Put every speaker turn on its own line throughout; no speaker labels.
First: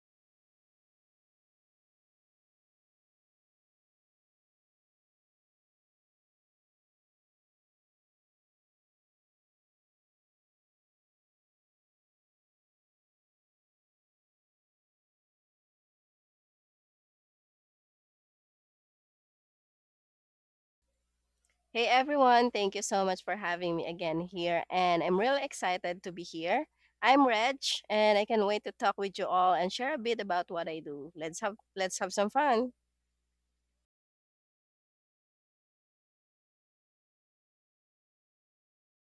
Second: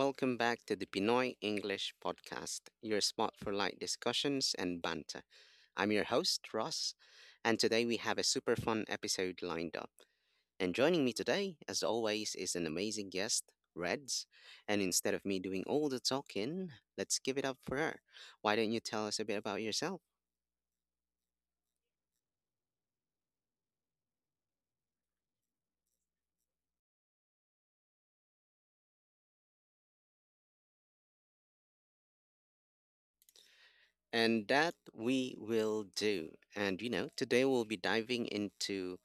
welcome back to the Pinoy English Podcast, your spot for light discussions and banter. I'm your host, Ross, and today we have a super fun episode lined up. And joining me today, as always, is an amazing guest, Reds. And instead of me doing all the talking, let's give it up for her. Why don't you tell us a bit about yourself?
Hey everyone, thank you so much for having me again here. And I'm really excited to be here. I'm Reg and I can not wait to talk with you all and share a bit about what I do. Let's have some fun.
And that we will do. And today we'll be diving into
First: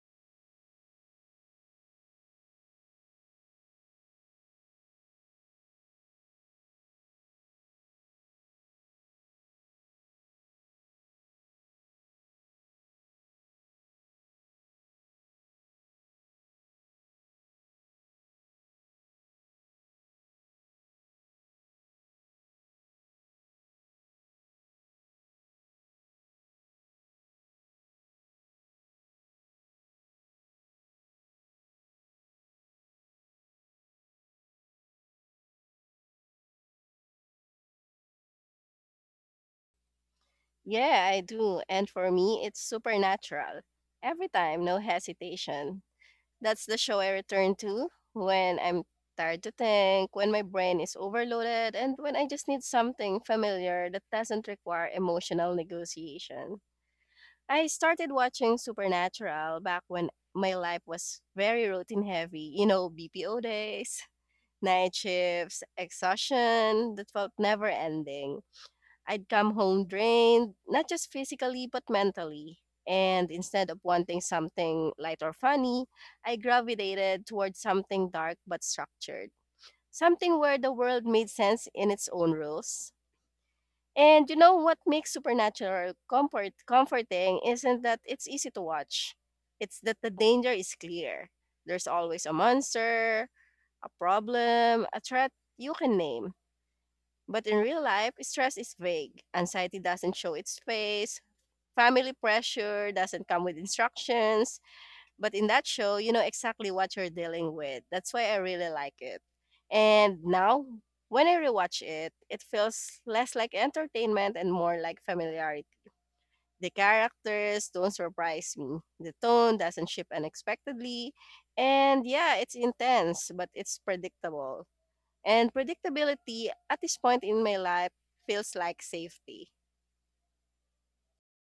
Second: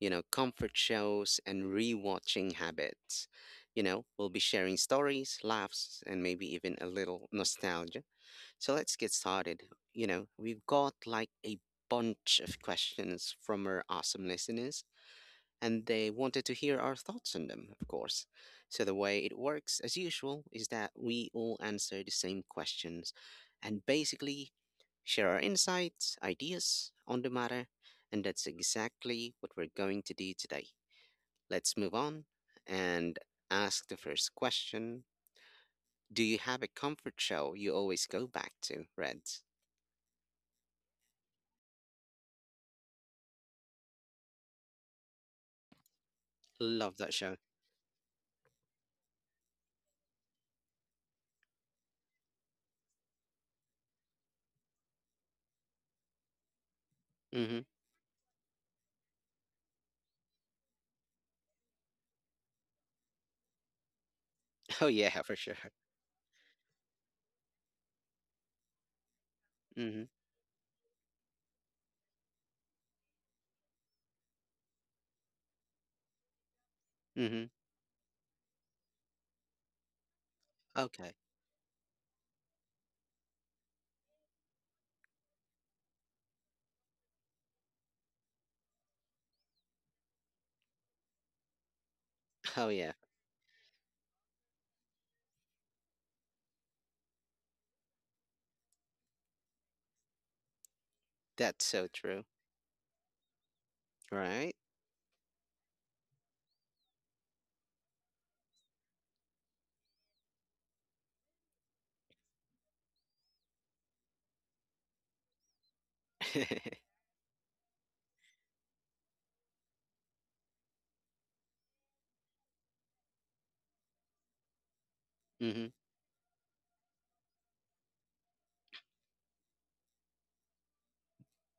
comfort shows and rewatching habits. We'll be sharing stories, laughs, and maybe even a little nostalgia. So let's get started. We've got like a bunch of questions from our awesome listeners, and they wanted to hear our thoughts on them, of course. So, the way it works, as usual, is that we all answer the same questions and basically share our insights, ideas on the matter, and that's exactly what we're going to do today. Let's move on and ask the first question. Do you have a comfort show you always go back to, Reds?
Yeah, I do. And for me, it's Supernatural. Every time, no hesitation. That's the
Love
show I
that show.
return to when I'm tired to think, when my brain is overloaded, and when I just need something familiar that doesn't require emotional negotiation.
Hmm.
I started watching Supernatural back when my life was very routine heavy. You know, BPO days,
Oh,
night
yeah, for sure.
shifts, exhaustion that felt never ending. I'd come home
Hmm.
drained, not just physically, but mentally. And instead of wanting something light or funny, I gravitated
Hmm.
towards something dark but structured. Something where the world
Okay.
made sense in its own rules. And you know what makes Supernatural comforting isn't that it's easy to watch. It's that the danger is clear. There's always a
Oh, yeah.
monster, a problem, a threat you can name. But in real life, stress is vague. Anxiety doesn't show its face.
That's so
Family
true.
pressure doesn't come with
Right?
instructions. But in that show, you know exactly what you're dealing with. That's why I really like it. And now, when I rewatch it, it feels less like entertainment and more like familiarity. The characters don't surprise me. The tone doesn't shift unexpectedly. And yeah, it's intense, but it's predictable. And
Hmm.
predictability at this point in my life feels like safety.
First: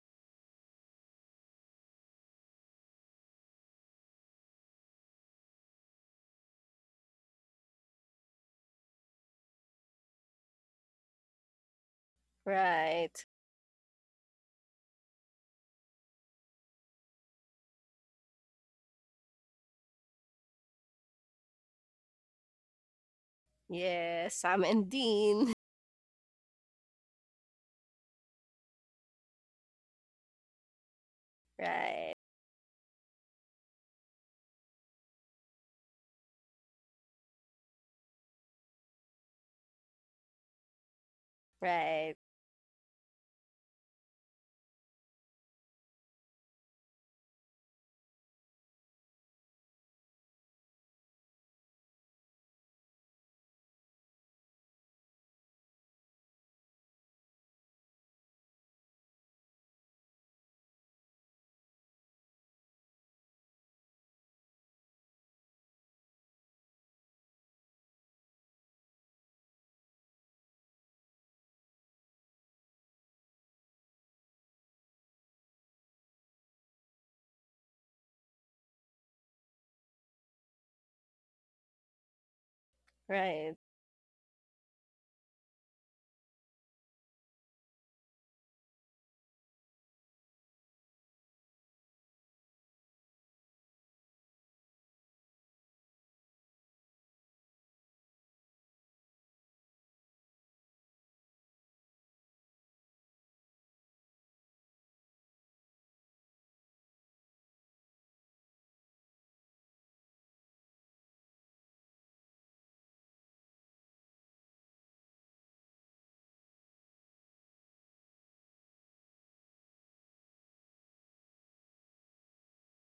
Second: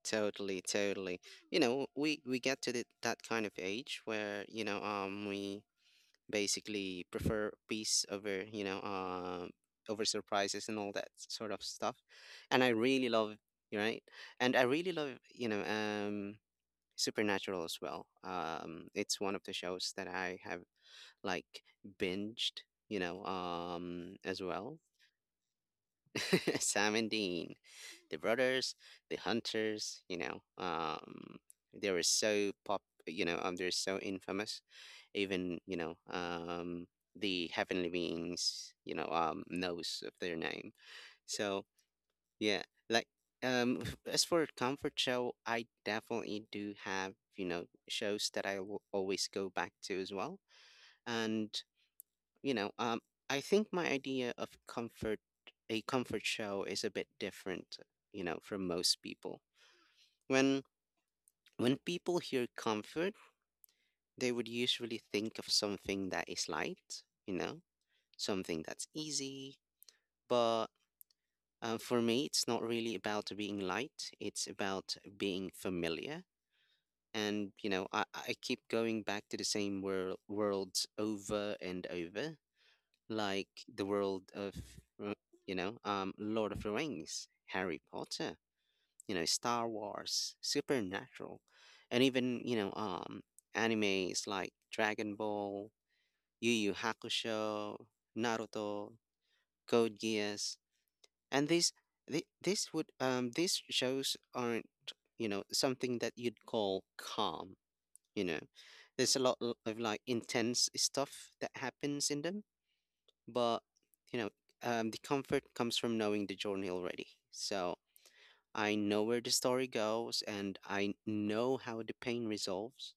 Totally, totally. You know, we get to that kind of age where, we basically prefer peace over, surprises and all that sort of stuff. And I really
Right.
love, You're right? And I really love, Supernatural as well. It's one of the shows that I have, like, binged
Yes,
as
Sam
well.
and Dean.
Sam and Dean. The brothers, the hunters, you know, they were
Right.
so pop, you know, they're so infamous. Even the heavenly beings knows of their name. So
Right.
yeah, like as for comfort show, I definitely do have, you know, shows that I will always go back to as well. And you know, um, I think my idea of comfort, a comfort show, is a bit different, from most people. When when people hear comfort, they would usually think of something that is light. You know, something that's easy. But for me, it's not really about being light. It's about being familiar. And you know, I keep going back to the same worlds over and over, like
Right.
the world of, uh, Lord of the Rings, Harry Potter, Star Wars, Supernatural, and even, animes like Dragon Ball, Yu Yu Hakusho, Naruto, Code Geass. And these, the- these would, um, these shows aren't, you know, something that you'd call calm, you know. There's a lot of, like, intense stuff that happens in them, but you know the comfort comes from knowing the journey already. So I know where the story goes, and I know how the pain resolves,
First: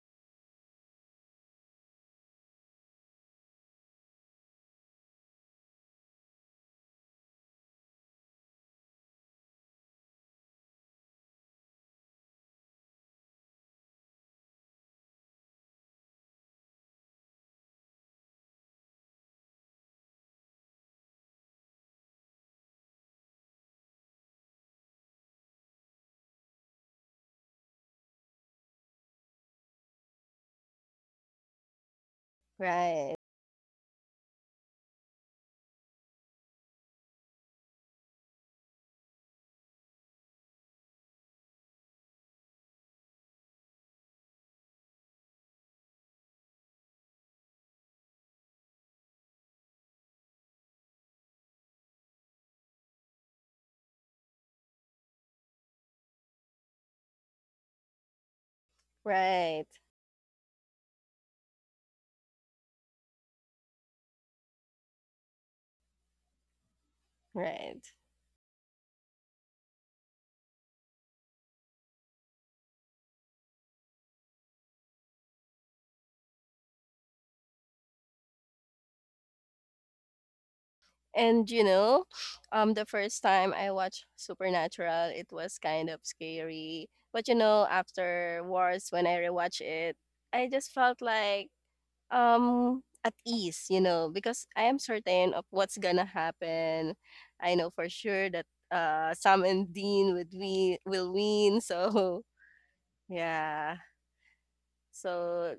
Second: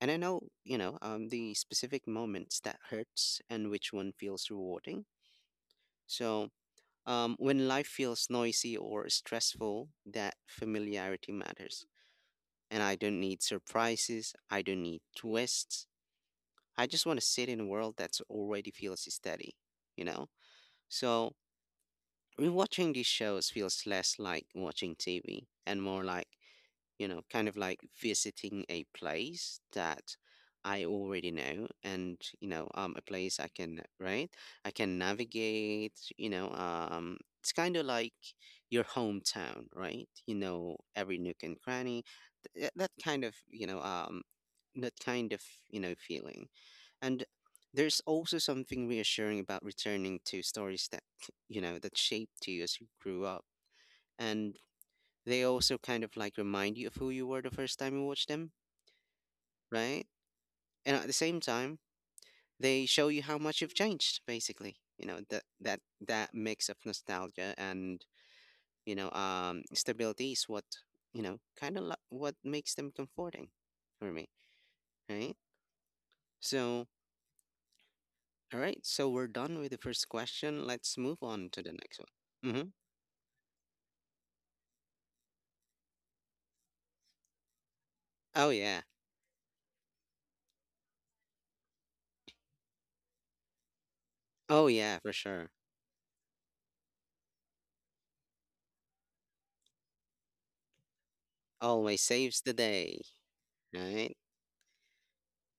and I know, the specific moments that hurts and which one feels rewarding. So, when life feels noisy or stressful, that familiarity matters. And I don't need surprises, I don't need twists. I just want to sit in a world that's already feels steady, you know so. Rewatching these shows feels less like watching TV and more like, kind of like visiting a place that I already know, and a
Right.
place I can — right? I can navigate it's kind of like your hometown, right? You know, every nook and cranny, th- that kind of, you know, that kind of, you know, feeling. And there's also something reassuring about returning to stories that shaped you as you grew up. And they also kind of like remind you of who you were the first time you watched them,
Right,
right? And at the same time, they show you how much you've changed, basically. That mix of nostalgia
right.
and, stability is what, makes them comforting for me, right? So, all right, so we're done with the first question. Let's move
And
on to
you
the next
know,
one. Mhm.
the first time I watched Supernatural, it was kind of scary. But you know,
Oh yeah.
afterwards when I rewatched it, I just felt like at ease, you know, because I
Oh
am
yeah, for
certain of
sure.
what's gonna happen. I know for sure that Sam and Dean would we will win.
Always
So
saves the day,
yeah.
right?
So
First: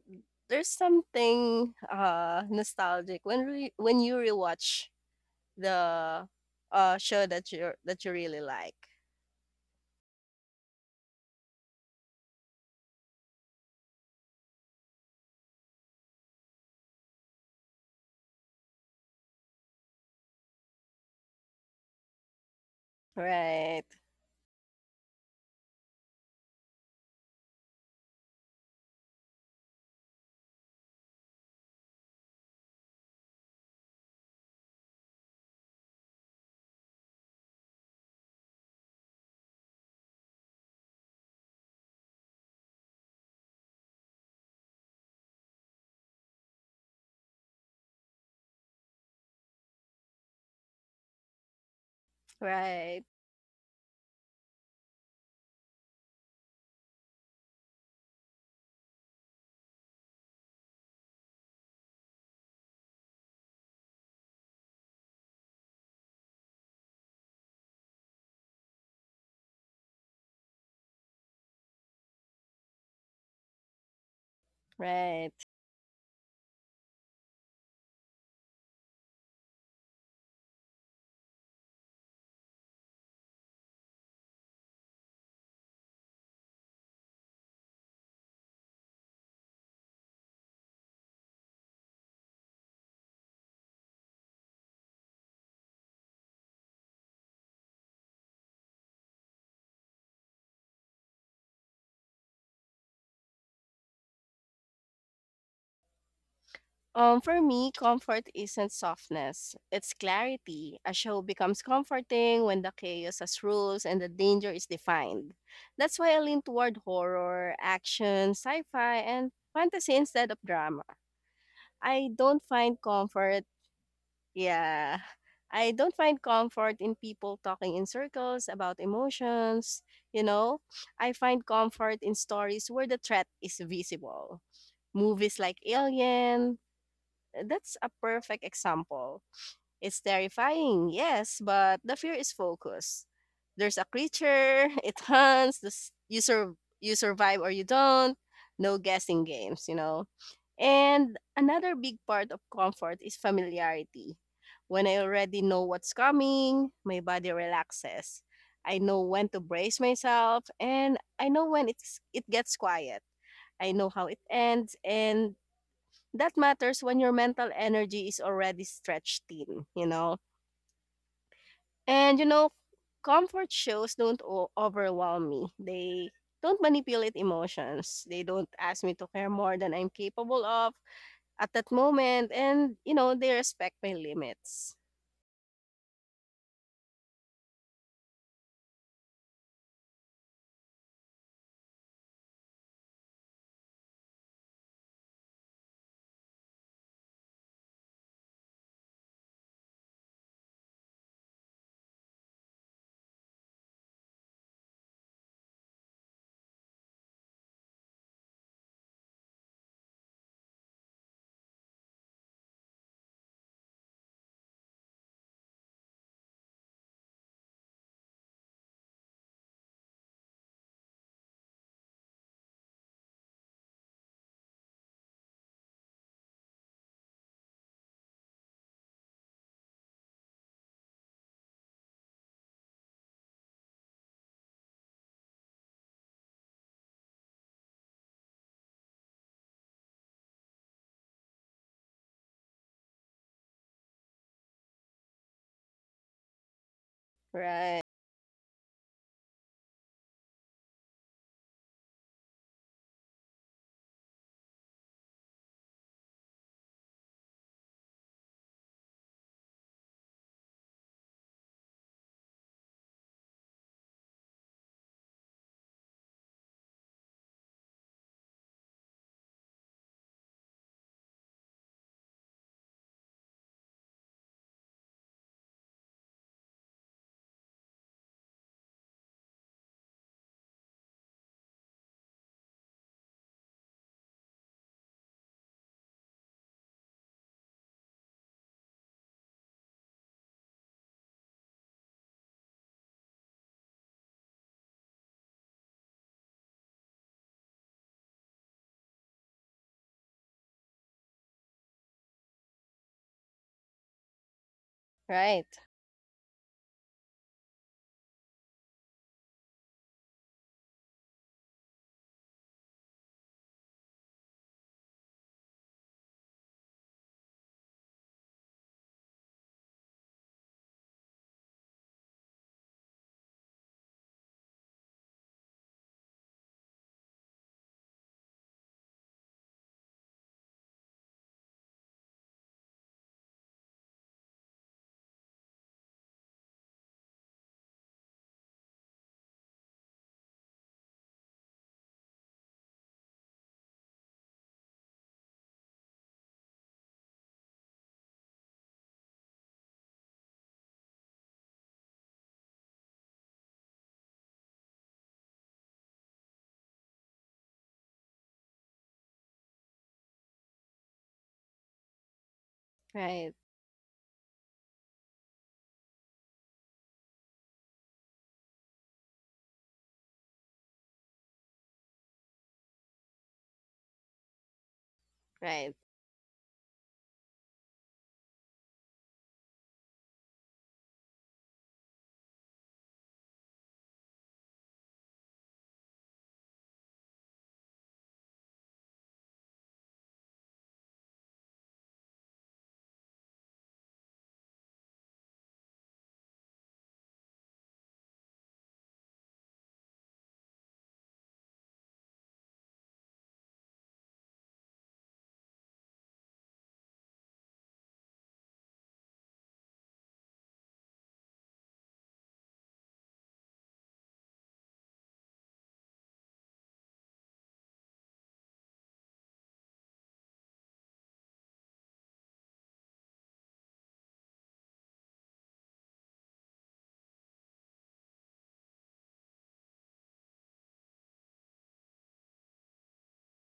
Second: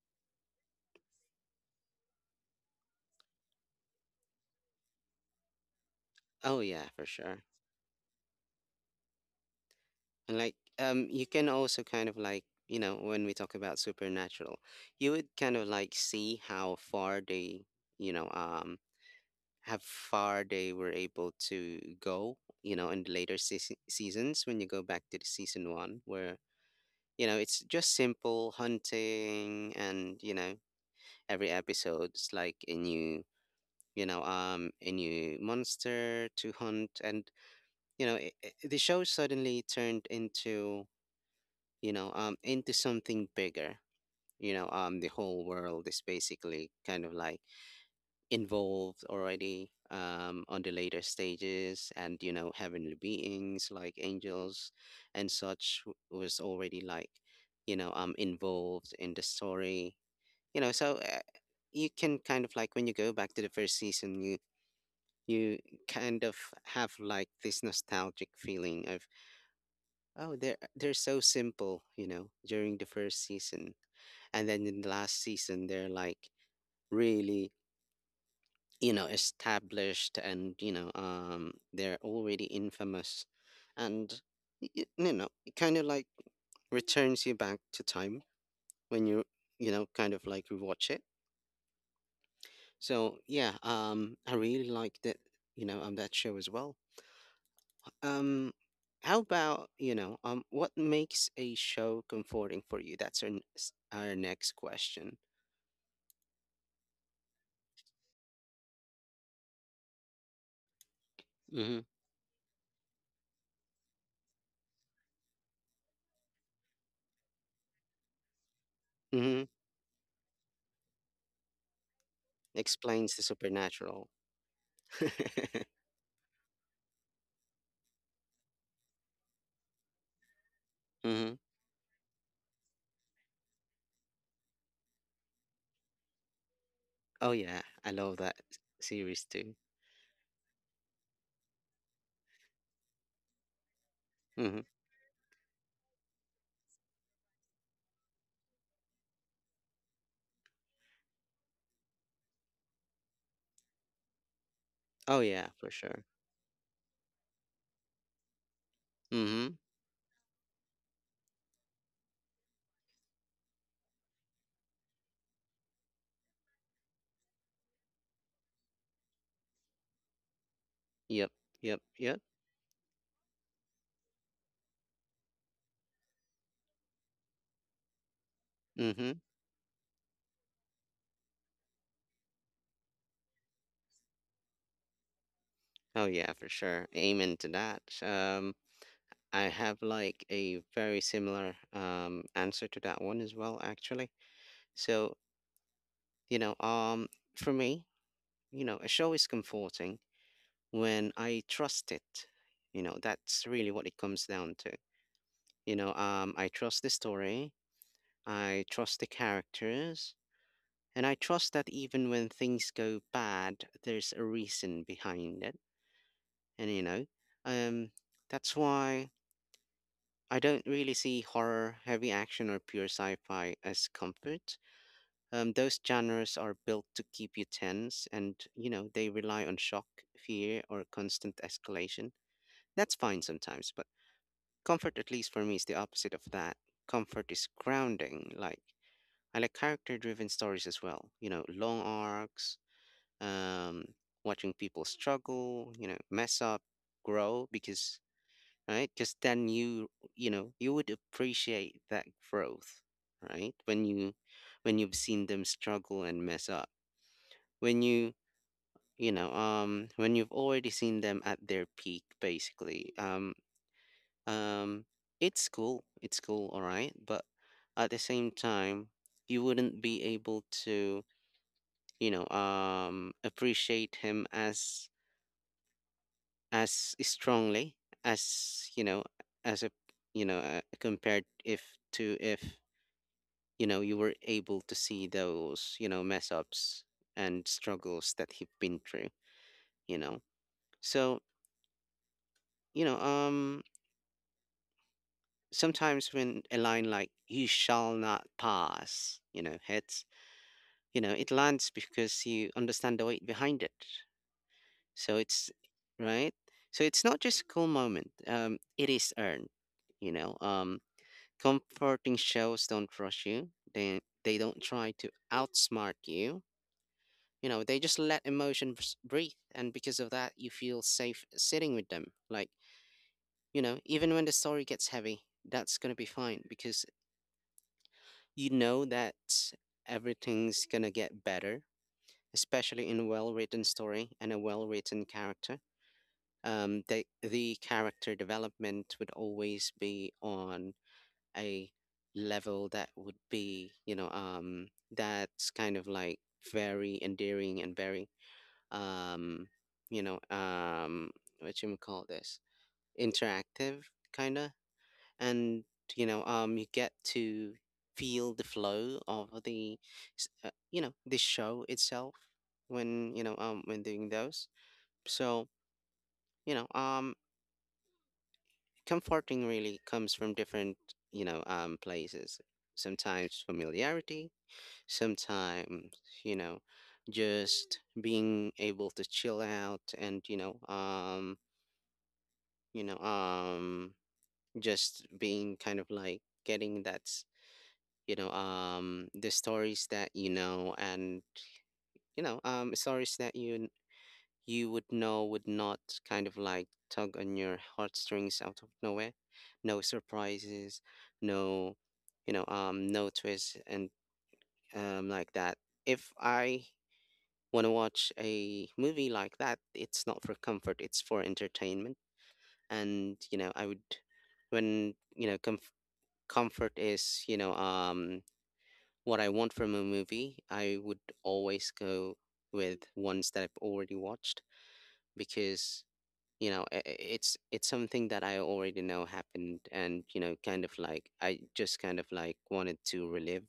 there's something nostalgic when when you rewatch the
Oh yeah, for
show
sure.
that you really like.
And, like you can also kind of like, you know, when we talk about supernatural, you would kind of like see how far they, you know, how far they were able to go, you know, in the later
Right,
seasons. When you go back to the season 1, where you know, it's just simple hunting, and, you know, every episode's like a new monster to hunt, and you know, I the show suddenly turned into something bigger. The whole world is basically kind of like involved already on the later stages, and you know, heavenly
right,
beings like angels and such was already, like involved in the story. You know, so you can kind of like, when you go back to the first season, you kind of have, like, this nostalgic feeling of, oh, they're so simple, you know, during the first season. And then in the last
right.
season, they're like really established, and they're already infamous. And it kind of like returns you back to time when you know kind of like, rewatch it. So yeah, I really liked it on that show as well. Um, how about, what makes a show comforting for you? That's our next question.
For me, comfort isn't softness, it's clarity. A show becomes
Mm-hmm.
comforting when the chaos has rules and the danger is defined. That's why I lean toward horror, action, sci fi, and
Mm-hmm.
fantasy instead of drama. I don't find
Explains the
comfort
supernatural.
Yeah.
Mm-hmm.
I don't find comfort in people talking in circles about emotions, you know. I find comfort in stories where the threat is visible. Movies like Alien,
Oh, yeah.
that's a
I love that
perfect example.
series too.
It's terrifying, yes, but the fear is focused. There's a
Mm-hmm.
creature, it hunts, the s- you, sur- you survive or you don't. No guessing games, you know. And another big part of comfort is familiarity. When I
Oh,
already
yeah,
know
for
what's
sure.
coming, my body relaxes. I know when to
Mm-hmm.
brace myself and I know when it gets quiet. I know how it ends and that matters when your mental energy is already stretched thin, you know.
Yep. Yep.
And
Yep.
you know, comfort shows don't overwhelm me. They don't manipulate emotions. They don't ask me to
Mm-hmm.
care more than I'm capable of at that moment and you know they respect my limits.
Oh, yeah, for sure. Amen to that. I have, like, a very similar answer to that one as well, actually. So, you know, um, for me, a show is comforting when I trust it. That's really what it comes down to. I trust the story, I trust the characters, and I trust that even when things go bad, there's a reason behind it. And, um, that's why I don't really see horror, heavy action, or pure sci fi as comfort. Those genres are built to keep you tense, and, they rely on shock, fear, or constant escalation. That's fine sometimes, but comfort, at least for me, is the opposite of that. Comfort is grounding. Like, I like character driven stories as well, you know, long arcs, um, watching people struggle, you know, mess up, grow,
Right,
because — right? Because then you, you would appreciate that growth, right? When you've seen them struggle and mess up, when you, when you've already seen them at their peak, basicallyUm, it's cool. It's cool, all right. But at the same time, you wouldn't be able to, appreciate him as strongly as you know as a you know compared if to if you were able to see those, you know, mess ups and struggles that he've been through. You know, so you know, um, sometimes when a line like "You shall not pass," you know, hits it lands because you understand the weight behind it. So
right,
it's — right? So it's not just a cool moment, it is earned. you know um Comforting shows don't rush you, they don't try to outsmart you. You know, they just let emotions breathe, and because of that, you feel safe sitting with them. Like, you know, even when the story gets heavy, that's going to be fine because you know that everything's going to get better, especially in well-written story and a well-written character. The character development would always be on a level that would be, that's kind of like very endearing and very, um, you know, um, what you call this, interactive kind of. And you get to feel the flow of the show itself when
right,
when doing those. So, you know um comforting really comes from different, places. Sometimes familiarity,
right,
sometimes, you know just being able to chill out. And you know um you know um just being kind of like getting that, the stories that you know. And stories that you would know would not kind of like tug on your heartstrings out of nowhere. No surprises, no, no twists and like that. If I want to watch a movie like that, it's not for comfort, it's for entertainment. And I would, when, comfort is, what I want from a movie, I would always go with ones that I've already watched. Because, it's something that I already know happened, and, kind of like I just kind of like wanted to relive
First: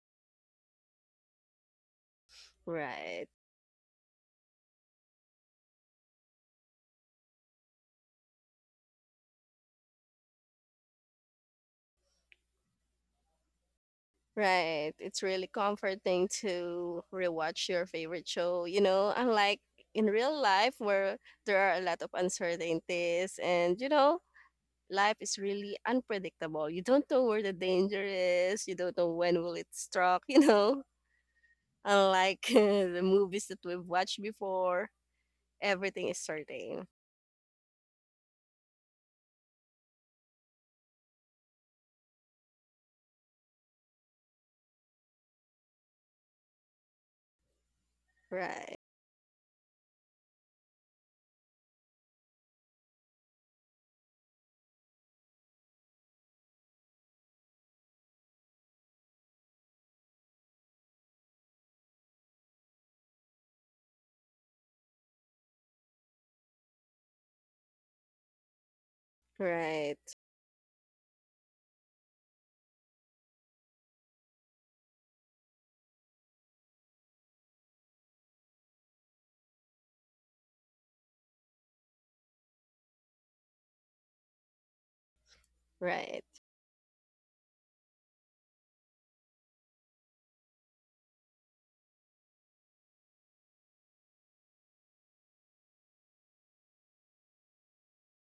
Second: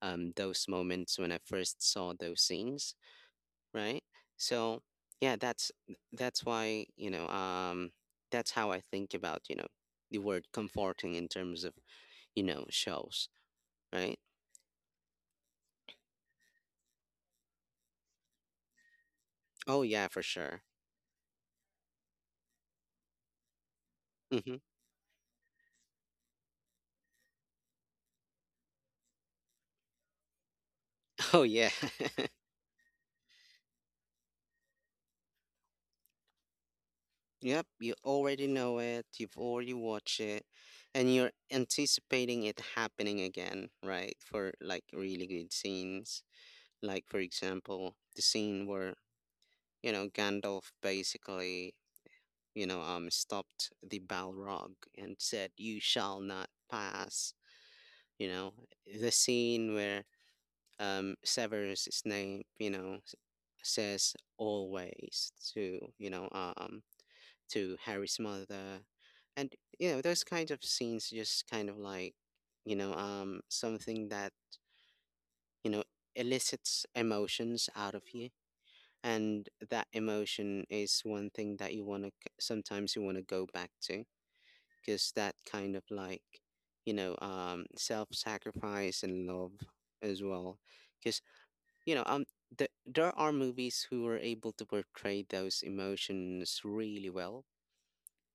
those moments when I first saw those scenes,
right,
right? So yeah, that's why, that's how I think about, the word comforting in terms of, shows, right?
right. It's really comforting to rewatch your favorite show, you know, unlike
Oh
in
yeah, for
real
sure.
life where there are a lot of uncertainties and you know
Mm-hmm.
life is really unpredictable. You don't know where the danger is. You don't know when will it struck, you know,
Oh yeah.
unlike the movies that we've watched before. Everything is certain.
Yep, you already know it, you've already watched it, and you're anticipating it happening again, right? For like really good scenes. Like for example, the scene
Right.
where, Gandalf basically, stopped the Balrog and said, "You shall not pass, you know. The scene where Severus Snape, says "always" to, to Harry's mother. And
Right.
those kinds of scenes just kind of like, something that, you know, elicits emotions out of you. And that emotion is one thing that you want to sometimes you want to go back to, because that kind of like,
Right,
self-sacrifice and love as well. Because, you know, um there are movies who are able to portray those emotions really well,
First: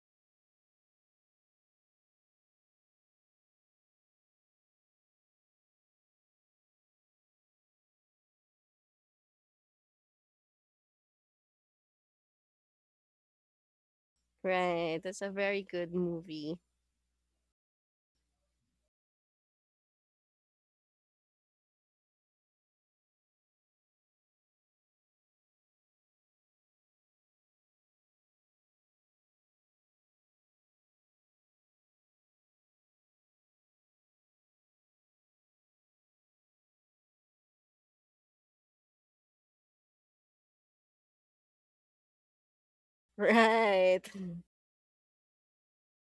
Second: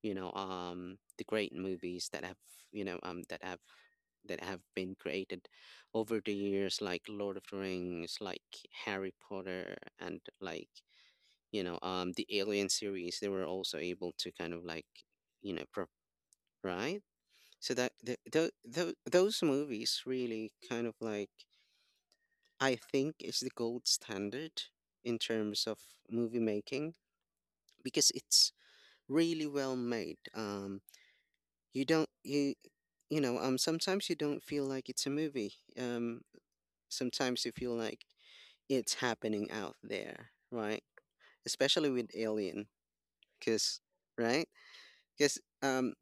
the great movies that have you know that have been created over the years, like Lord of the Rings, like Harry Potter, and like the Alien series. They were also able to kind of like,
right. That's a
you know
very good
pro-
movie.
right. So that the, those movies really kind of like, I think, is the gold standard in terms of movie making, because it's really well made. You don't you Sometimes you don't feel like it's a movie. Um Sometimes you feel like it's happening out there, right? Especially with Alien, cuz
Right,
right? Cuz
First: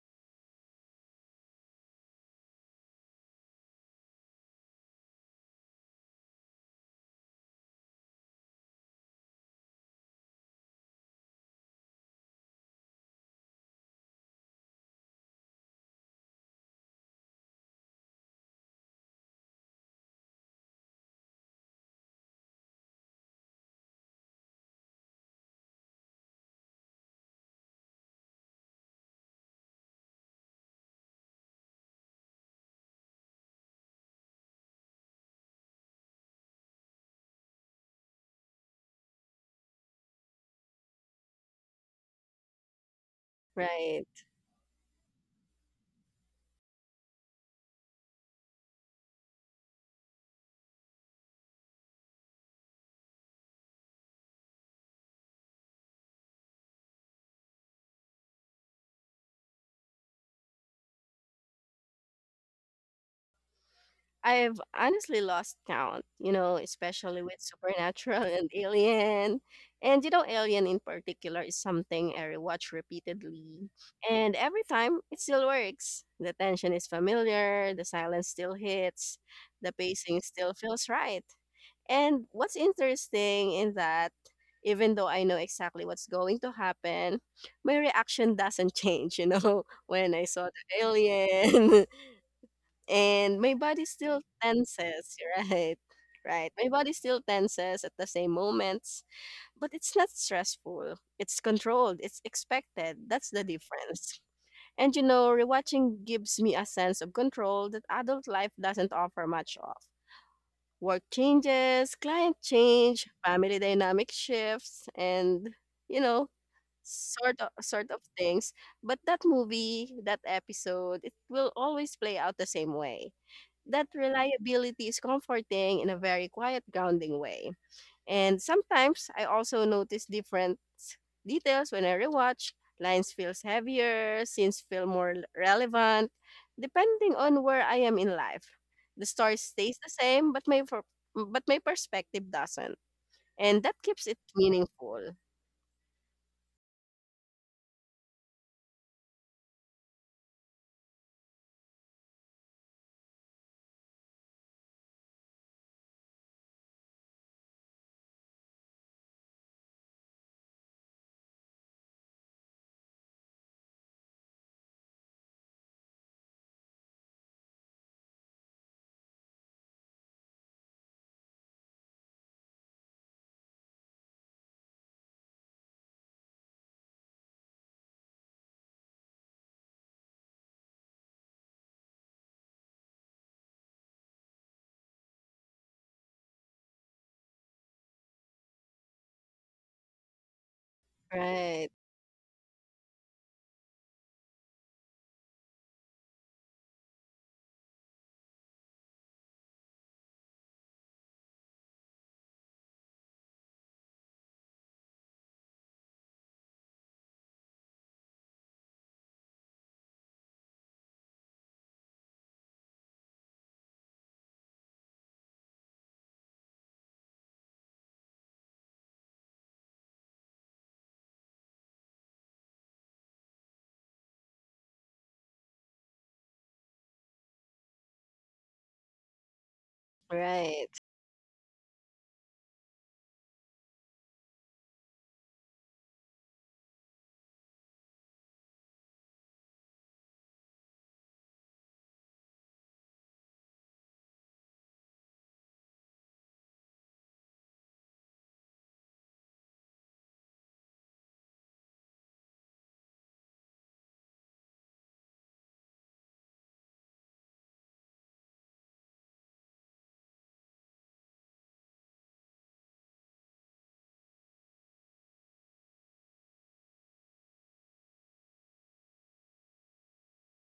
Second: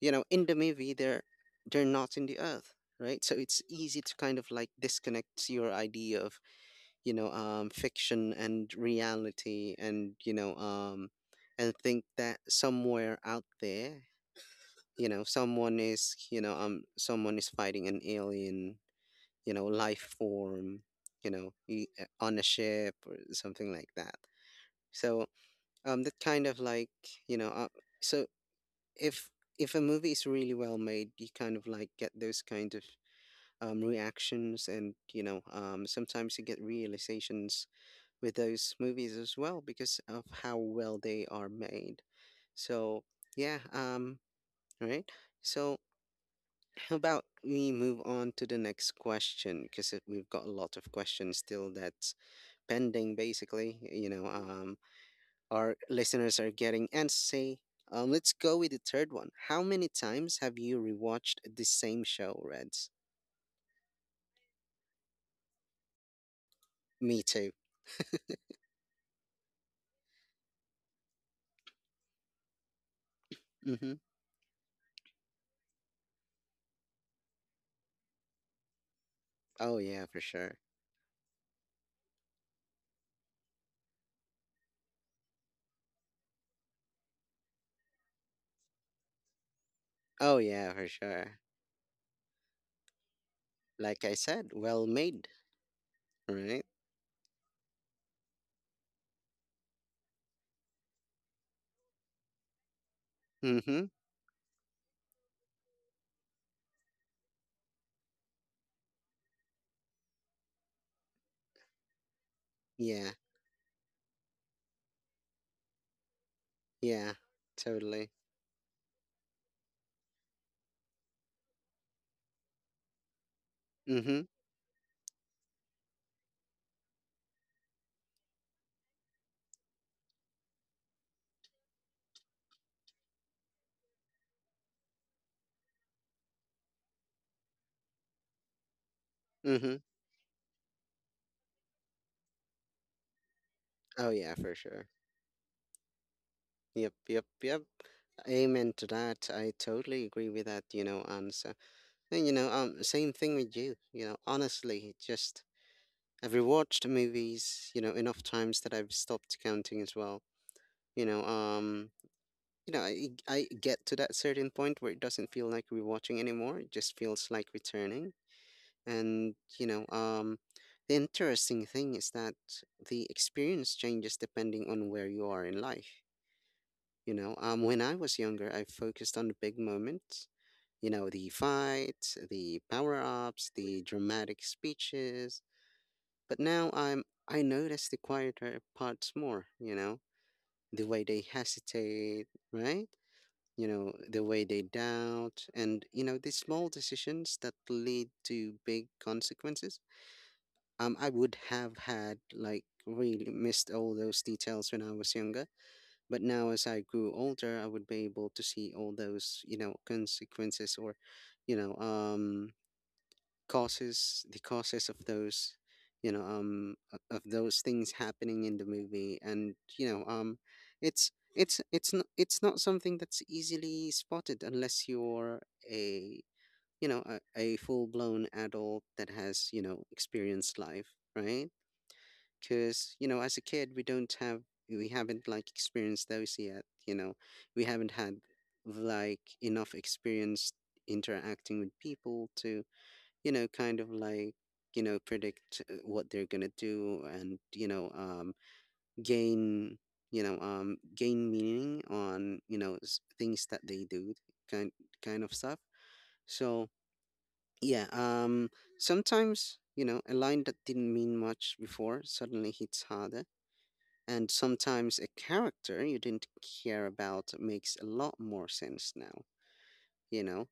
in the movie they're not in the earth, right? So it's easy to kind of like disconnect your idea of, fiction and reality, and and think that somewhere out there, someone is fighting an alien, life form, on a ship or something like that. So, that kind of like, you know uh, so, if if a movie is really well made, you kind of like get those kind of, reactions. And sometimes you get realizations with those movies as well, because of how well they are made. So yeah,
right.
right so. How about we move on to the next question? Because we've got a lot of questions still that's pending, basically. Our listeners are getting antsy. Let's go with the third one. How many times have you rewatched the same show, Reds?
I've honestly lost count, you know,
Me
especially with
too.
Supernatural and Alien. And, you know, Alien in particular is something I rewatch repeatedly.
Mm-hmm.
And every time it still works. The tension is familiar, the silence still hits, the
Oh, yeah, for
pacing still
sure.
feels right. And what's interesting in that, even though I know exactly what's going to happen, my reaction doesn't change, you know, when I
Oh,
saw
yeah,
the
for sure.
alien. And my body
Like I
still
said, well
tenses,
made,
right? Right.
right?
My body still tenses at the same moments, but it's not stressful. It's controlled. It's expected. That's the
Mm-hmm.
difference. And you know, rewatching gives me a sense of control that adult life doesn't offer much of. Work changes, client change,
Yeah,
family dynamic shifts, and you know,
yeah,
sort of
totally.
things. But that movie, that episode, it will always play out the same way. That
Mm-hmm.
reliability is comforting in a very quiet, grounding way. And sometimes I also notice different details when I rewatch. Lines feels heavier, scenes feel more relevant, depending on where I am in life. The story
Mm-hmm.
stays the same, but but my perspective doesn't, and that keeps
Oh,
it
yeah, for sure.
meaningful.
Yep, yep, yep. Amen to that. I totally agree with that, answer. And same thing with you. Honestly, just I've rewatched movies, enough times that I've stopped counting as well. You know, um, I get to that certain point where it doesn't feel like rewatching anymore. It just feels like returning. And the interesting thing is that the experience changes depending on where you are in life. When I was younger, I focused on the big moments. The fights, the power ups, the dramatic speeches. But now I notice the quieter parts more, the way they
Right,
hesitate, right? The way they doubt, and the small decisions that lead to big consequences. I would have had like really missed all those details when I was younger. But now, as I grew older, I would be able to see all those, consequences or, you know, um, causes the causes of those you know o- of those things happening in the movie. And it's not something that's easily spotted unless you're a a full-blown adult that has, experienced
right,
life, right? Because as a kid, we haven't like experienced those yet. We haven't had like enough experience interacting with people to, kind of like, predict, what they're gonna do, and, you know, gain, you know, gain meaning on, things that they do, kind kind of stuff. So yeah, sometimes, a line that didn't mean much before suddenly hits harder. And sometimes a character you didn't care about makes a lot more sense now, you know?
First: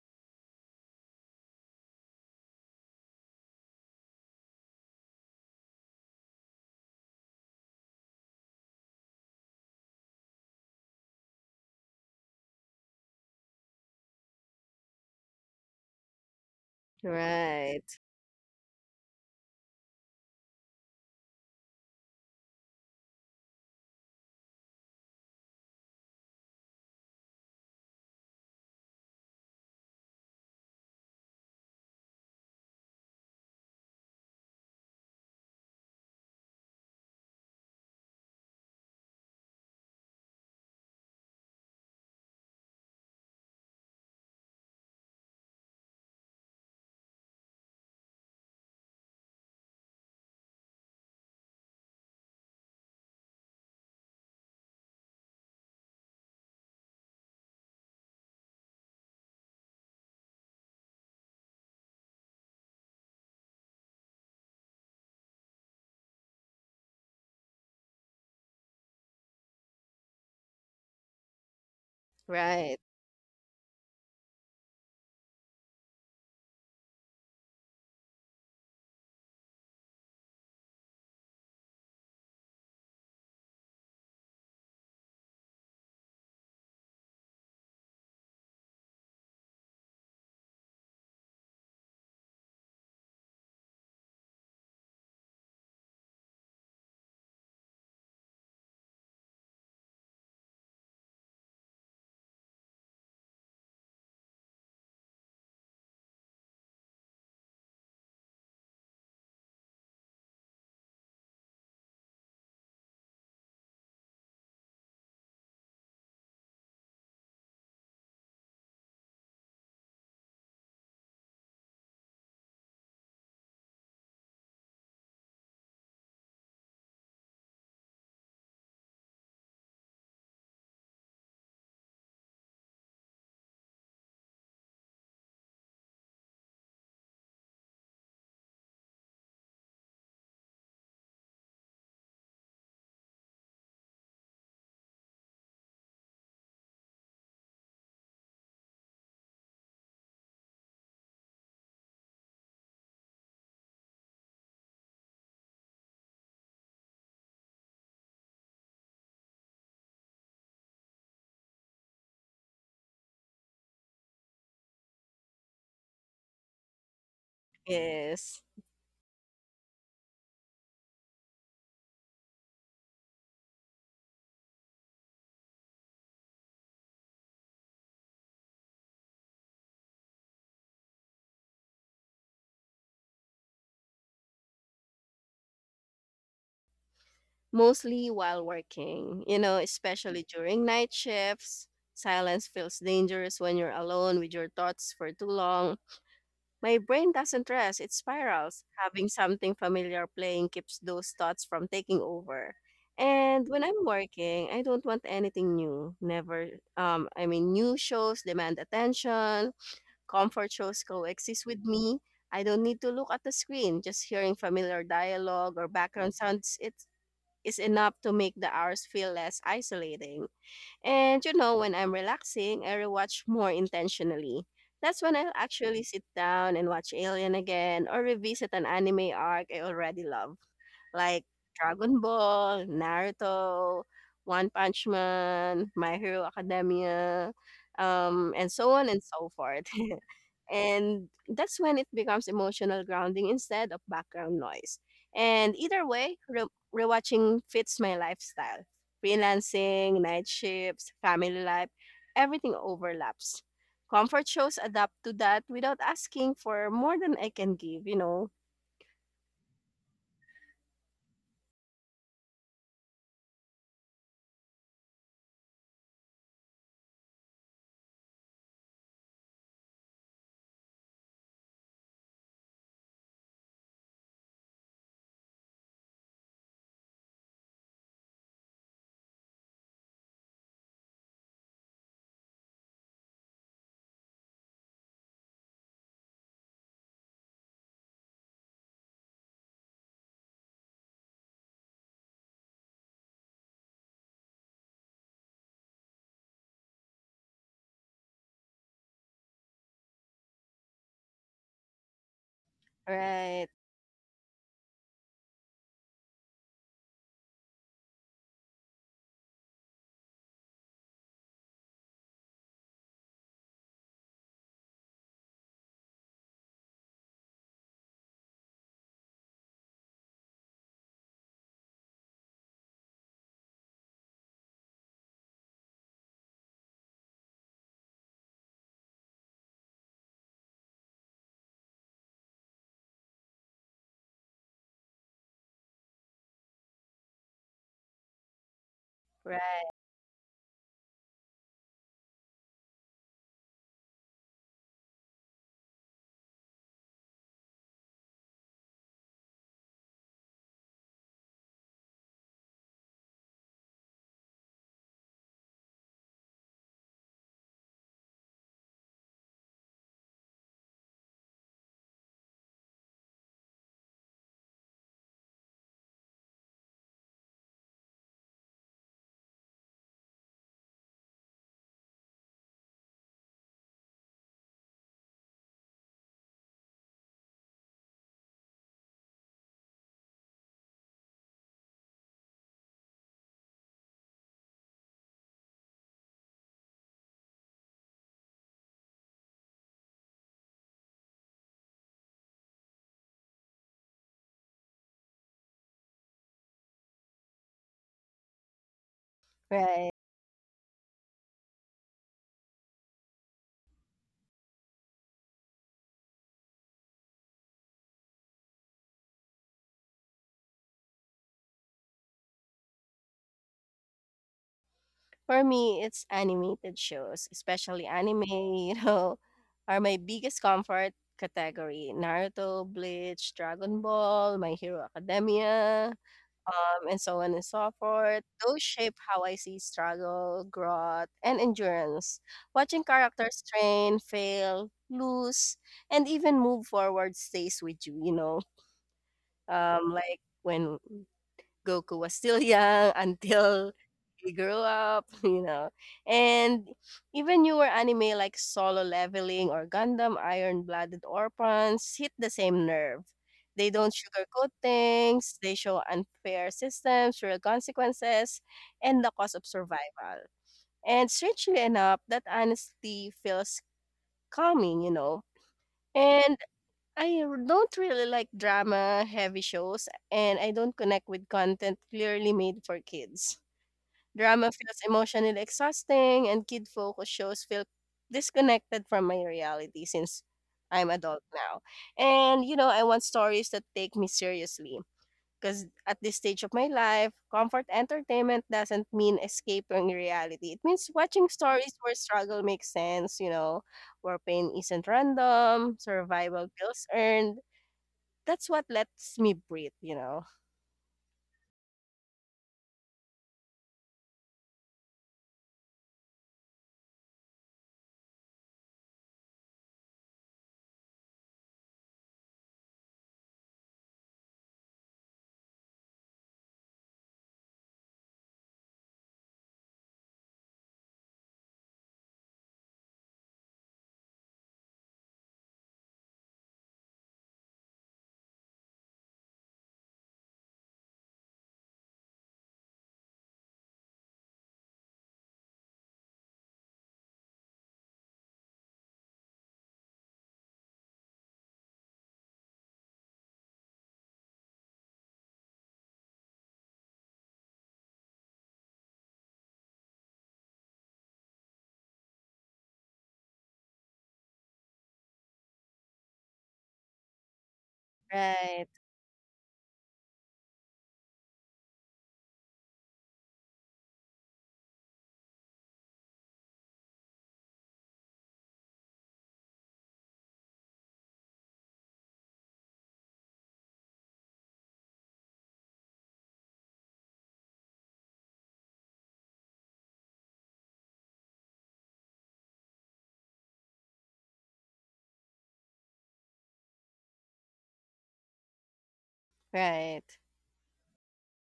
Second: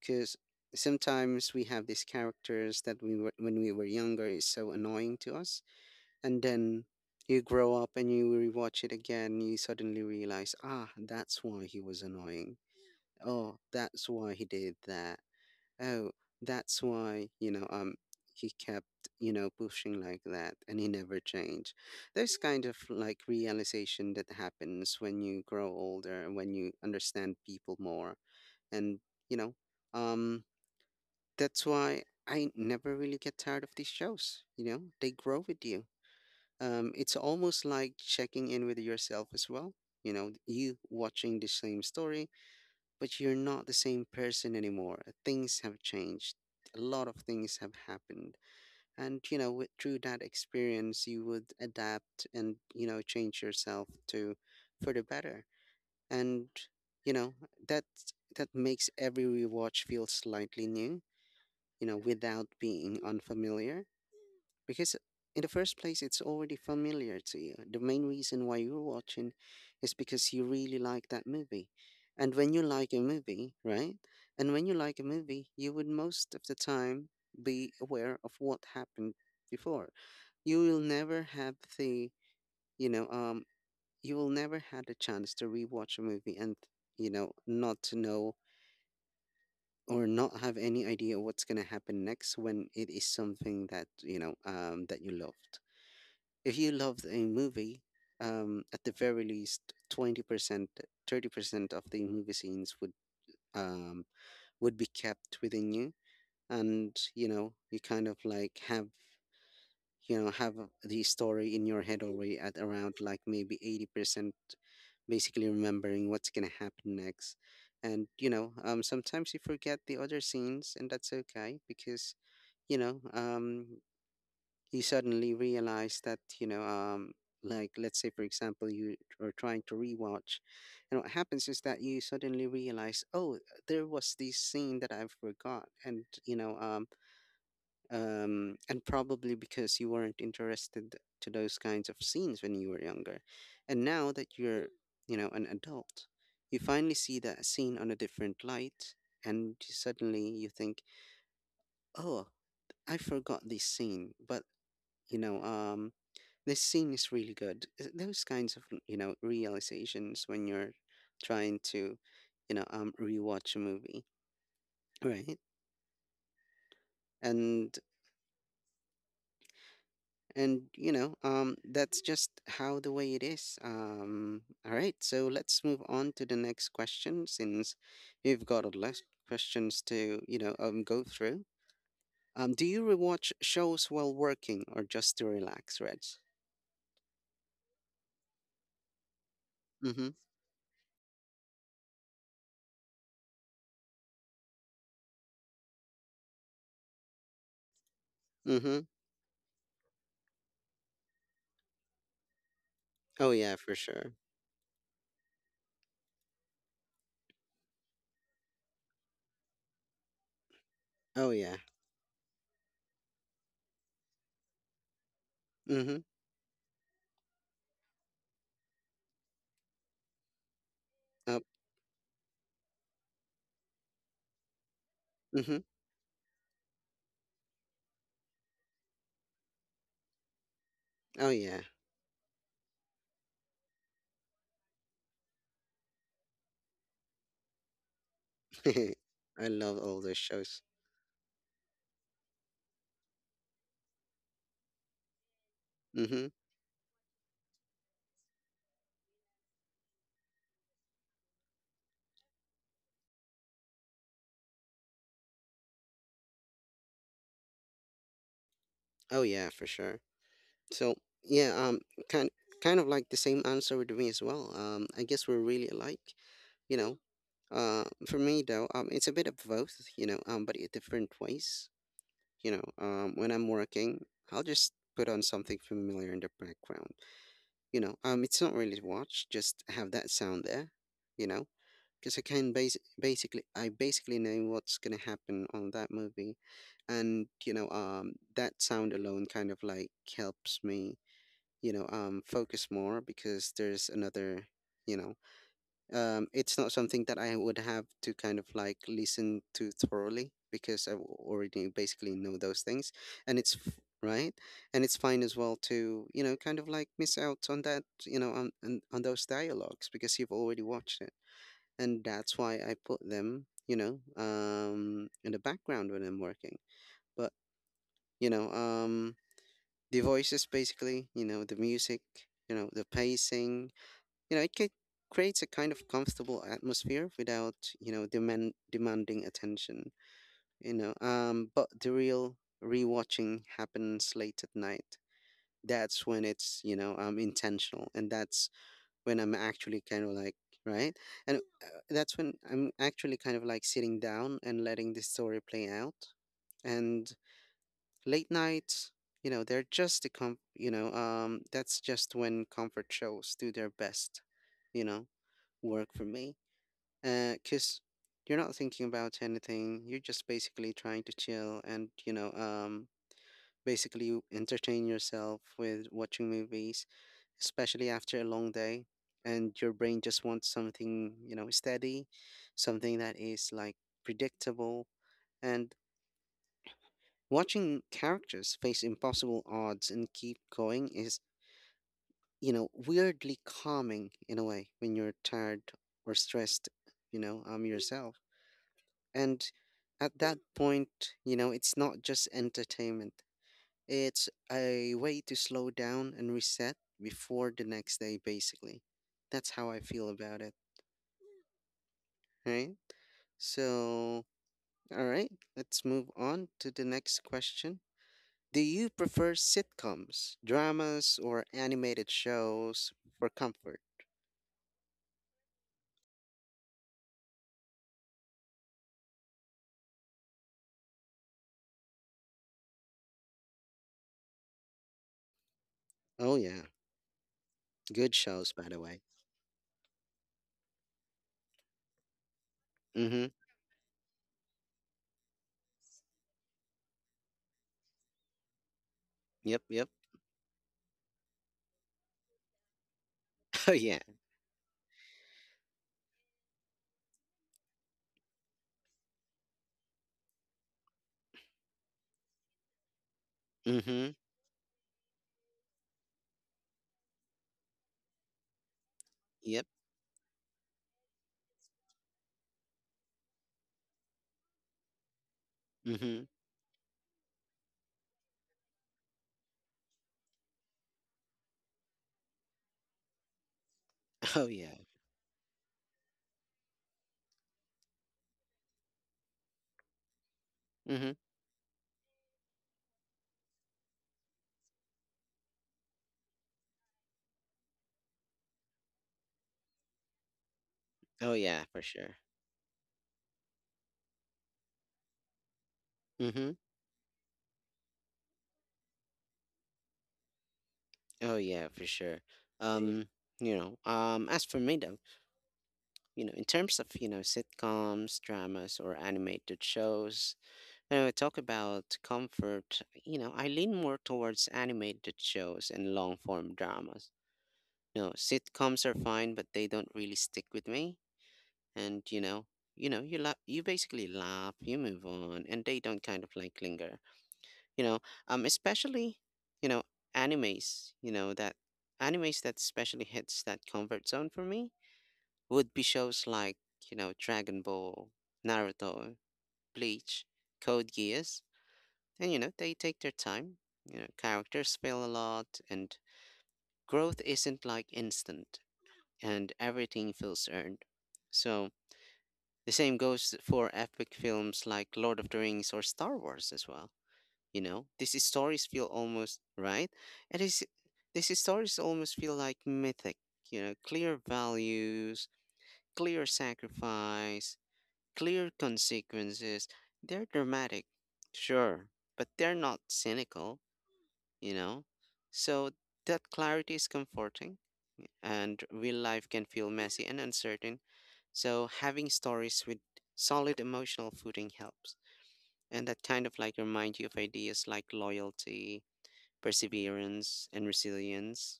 Because sometimes we have these characters that when we were younger, is so annoying to us. And then you grow up, and you rewatch it again, you suddenly realize, ah, that's why he was annoying. Oh, that's why he did that. Oh, that's why,
right,
he kept, pushing like that, and he never changed. There's kind of like realization that happens when you grow older, and when you understand people more. And you know um that's why I never really get tired of these shows. You know, they grow with you. It's almost like checking in with yourself as well. You know, you watching the same story, but you're not the same person anymore. Things have changed. A lot of things have happened. And, you know, through that experience, you would adapt, and, you know, change yourself to, for the better. And, you know, that that makes every rewatch feel slightly new, without being unfamiliar. Because in the first place, it's already familiar to you. The main reason why you're watching is because you really like that movie. And when you
right.
like a movie, right? And when you like a movie, you would most of the time be aware of what happened before. You will never have the, you know, You will never had a chance to rewatch a movie, and, you know, not to know or not have any idea what's going to happen next, when it is something that, that you loved. If you loved a movie, at the very least 20%, 30% of the movie scenes would, um, would be kept within you. And you kind of like have the story in your head already at around like maybe 80%, basically remembering what's going to happen next. And sometimes you forget the other scenes, and that's okay, because, you know, um, you suddenly realize that, like let's say for example, you are trying to rewatch, and what happens is that you suddenly realize, oh, there was this scene that I forgot, and and probably because you weren't interested to those kinds of scenes when you were younger, and now that you're, you know, an adult, you finally see that scene on a different light, and suddenly you think, oh, I forgot this scene, but, you know um this scene is really good. Those kinds of, realizations when you're trying to, rewatch a movie, right? and
Yes,
and you know um that's just how the way it is. All right, so let's move on to the next question, since we've got a lot questions to, go through. Do you rewatch shows while working or just to relax, Reg?
mostly while working. You know,
Mm-hmm.
especially during night shifts. Silence feels dangerous when you're alone with your thoughts for too long. My brain doesn't rest, it spirals.
Mm-hmm.
Having something familiar playing keeps those thoughts from taking over.
Oh
And
yeah,
when
for
I'm
sure.
working, I don't want anything new. Never, I mean, new shows demand attention, comfort shows
Oh
coexist
yeah.
with me. I don't need to look at the screen. Just hearing familiar dialogue or
Mm-hmm.
background sounds it is enough to make the hours feel less isolating. And you
Oh.
know, when I'm relaxing, I rewatch more intentionally. That's when I'll
Mm-hmm.
actually sit down and watch Alien again or revisit an anime arc I already love, like
Oh yeah.
Dragon Ball, Naruto, One Punch Man, My Hero Academia, and so on and so
I
forth.
love all those shows.
And that's when it becomes emotional grounding instead of background noise. And either way,
Mm-hmm.
rewatching fits my lifestyle. Freelancing, night shifts, family life, everything overlaps. Comfort shows adapt to that without asking for more than I can give, you know?
Oh yeah, for sure. So yeah, kind kind of like the same answer with me as well. I guess we're really alike. You know, for me though, it's a bit of both. You know, but in different ways. You know, when I'm working, I'll just put on something familiar in the background. You know, it's not really to watch, just have that sound there. You know, because I can basically I basically know what's gonna happen on that movie, and that sound alone kind of like helps me focus more because there's another. you know it's not something that I would have to kind of like listen to thoroughly because I already basically know those things, and
Right,
it's f- right, and it's fine as well to kind of like miss out on that, on on those dialogues because you've already watched it, and that's why I put them, in the background when I'm working. But you know, um, the voices basically, the music, the pacing, you know, it ca- creates a kind of comfortable atmosphere without, demanding attention, but the real rewatching happens late at night. That's when it's, intentional, and that's when I'm
right,
actually kind of like, right? And that's when I'm actually kind of like sitting down and letting the story play out. And late nights, they're just the com, you know, that's just when comfort shows do their best, you know, work for me. Cause you're not thinking about anything. You're just basically trying to chill and, basically entertain yourself with watching movies, especially after a long day, and your brain just wants something, steady, something that is like predictable. And watching characters face impossible odds and keep going is, weirdly calming in a way when you're tired or stressed, yourself. And at that point, it's not just entertainment. It's a way to slow down and reset before the next day, basically. That's how I
right.
feel about it. Right? So, all right, let's move on to the next question. Do you prefer sitcoms, dramas, or animated shows for comfort?
For me, it's animated shows, especially anime, you know, are my biggest comfort category. Naruto, Bleach, Dragon Ball, My Hero Academia.
Oh, yeah.
And so on and so
Good
forth.
shows,
Those
by the
shape
way.
how I see struggle, growth, and endurance. Watching
Mm hmm.
characters train, fail, lose, and even move forward stays with you, you know.
Yep, yep.
Like when Goku was still young
Oh,
until
yeah.
he grew up, you know. And even newer anime like Solo Leveling or Gundam Iron Blooded Orphans hit the same nerve. They
Mm
don't
hmm.
sugarcoat things, they show unfair systems, real consequences, and the cost of
Yep.
survival. And strangely enough, that honesty feels calming, you know.
Mm hmm.
And don't really like drama heavy shows and I don't connect with content clearly made for kids.
Oh,
Drama
yeah.
feels emotionally exhausting and kid focused shows feel disconnected from my reality since I'm
Mm hmm.
adult now. And you know, I want stories that take me seriously because at this stage of my life, comfort entertainment doesn't mean escaping reality. It means watching
Oh, yeah,
stories
for
where
sure.
struggle makes sense, you know, where pain isn't random,
Mm
survival
hmm.
feels earned. That's what lets me breathe, you know.
Oh, yeah, for sure. Um, as for me though, in terms of, sitcoms, dramas, or animated shows, now, talk about comfort. You know, I lean more towards animated shows and long form dramas. You know, sitcoms are fine, but they don't really stick with me. And you basically laugh, you move on, and they don't kind of like linger. You know, Especially, you know, animes. You know that animes that especially hits that comfort zone for me would be shows like, Dragon Ball, Naruto, Bleach, Code Geass. And you know, they take their time. You know, characters fail a lot, and growth isn't like instant, and everything feels earned. So the same goes for epic films like Lord of the Rings or Star Wars as well. You know, these stories
Right,
feel almost right, and these stories almost feel like mythic. You know, clear values, clear sacrifice, clear consequences. They're dramatic, sure, but they're not cynical, you know? So that clarity is comforting, and real life can feel messy and uncertain. So having stories with solid emotional footing helps. And that kind of like remind you of ideas like loyalty,
right,
perseverance, and resilience,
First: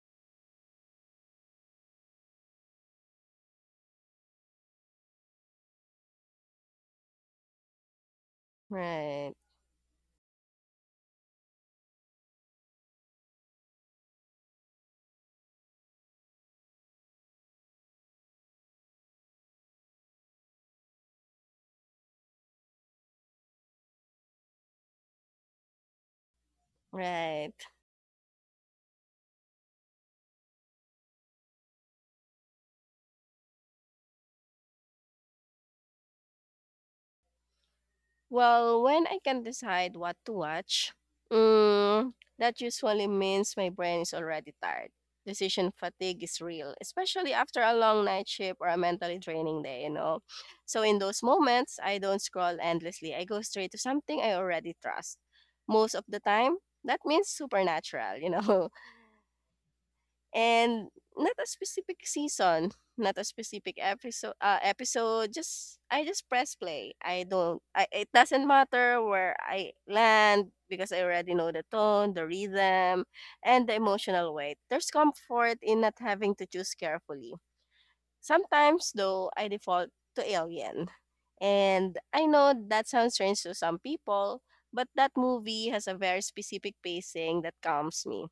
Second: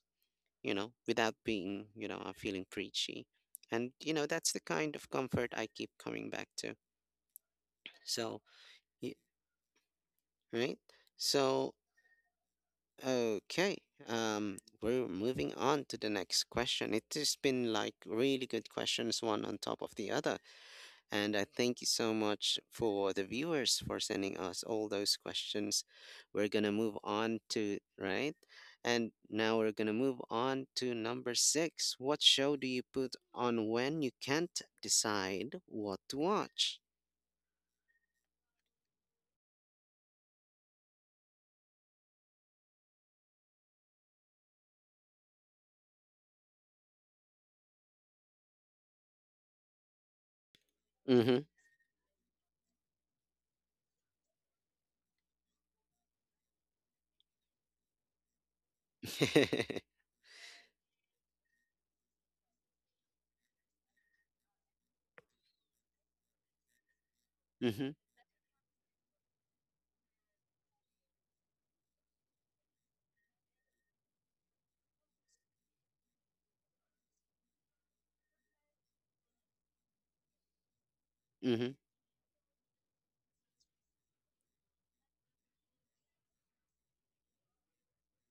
you know, without being, feeling preachy. And, you know, that's the kind of comfort I keep coming back to. So, y-
right,
right? So, okay, um, we're moving on to the next question. It has been like really good questions, one on top of the other. And I thank you so much for the viewers for sending us all those questions. We're gonna move on
right.
to, right? And now we're gonna move on to number six. What show do you put on when you can't decide what to watch?
Well, when I can decide what to watch, mm, that usually means my brain is already tired. Decision fatigue is real, especially after a long night shift or a mentally draining day, you know. So in those
Mm-hmm.
moments, I don't scroll endlessly. I go straight to something I already trust. Most of the time, that means Supernatural, you know. And not a specific season, not a specific episode. Episode, just I just press play. I don't. I
mm-hmm.
It doesn't matter where I land because I already know the tone, the rhythm, and the emotional weight. There's comfort in not having to choose carefully. Sometimes, though, I default to Alien,
Mm-hmm.
and I know that sounds strange to some people. But that movie has a very specific pacing that calms me.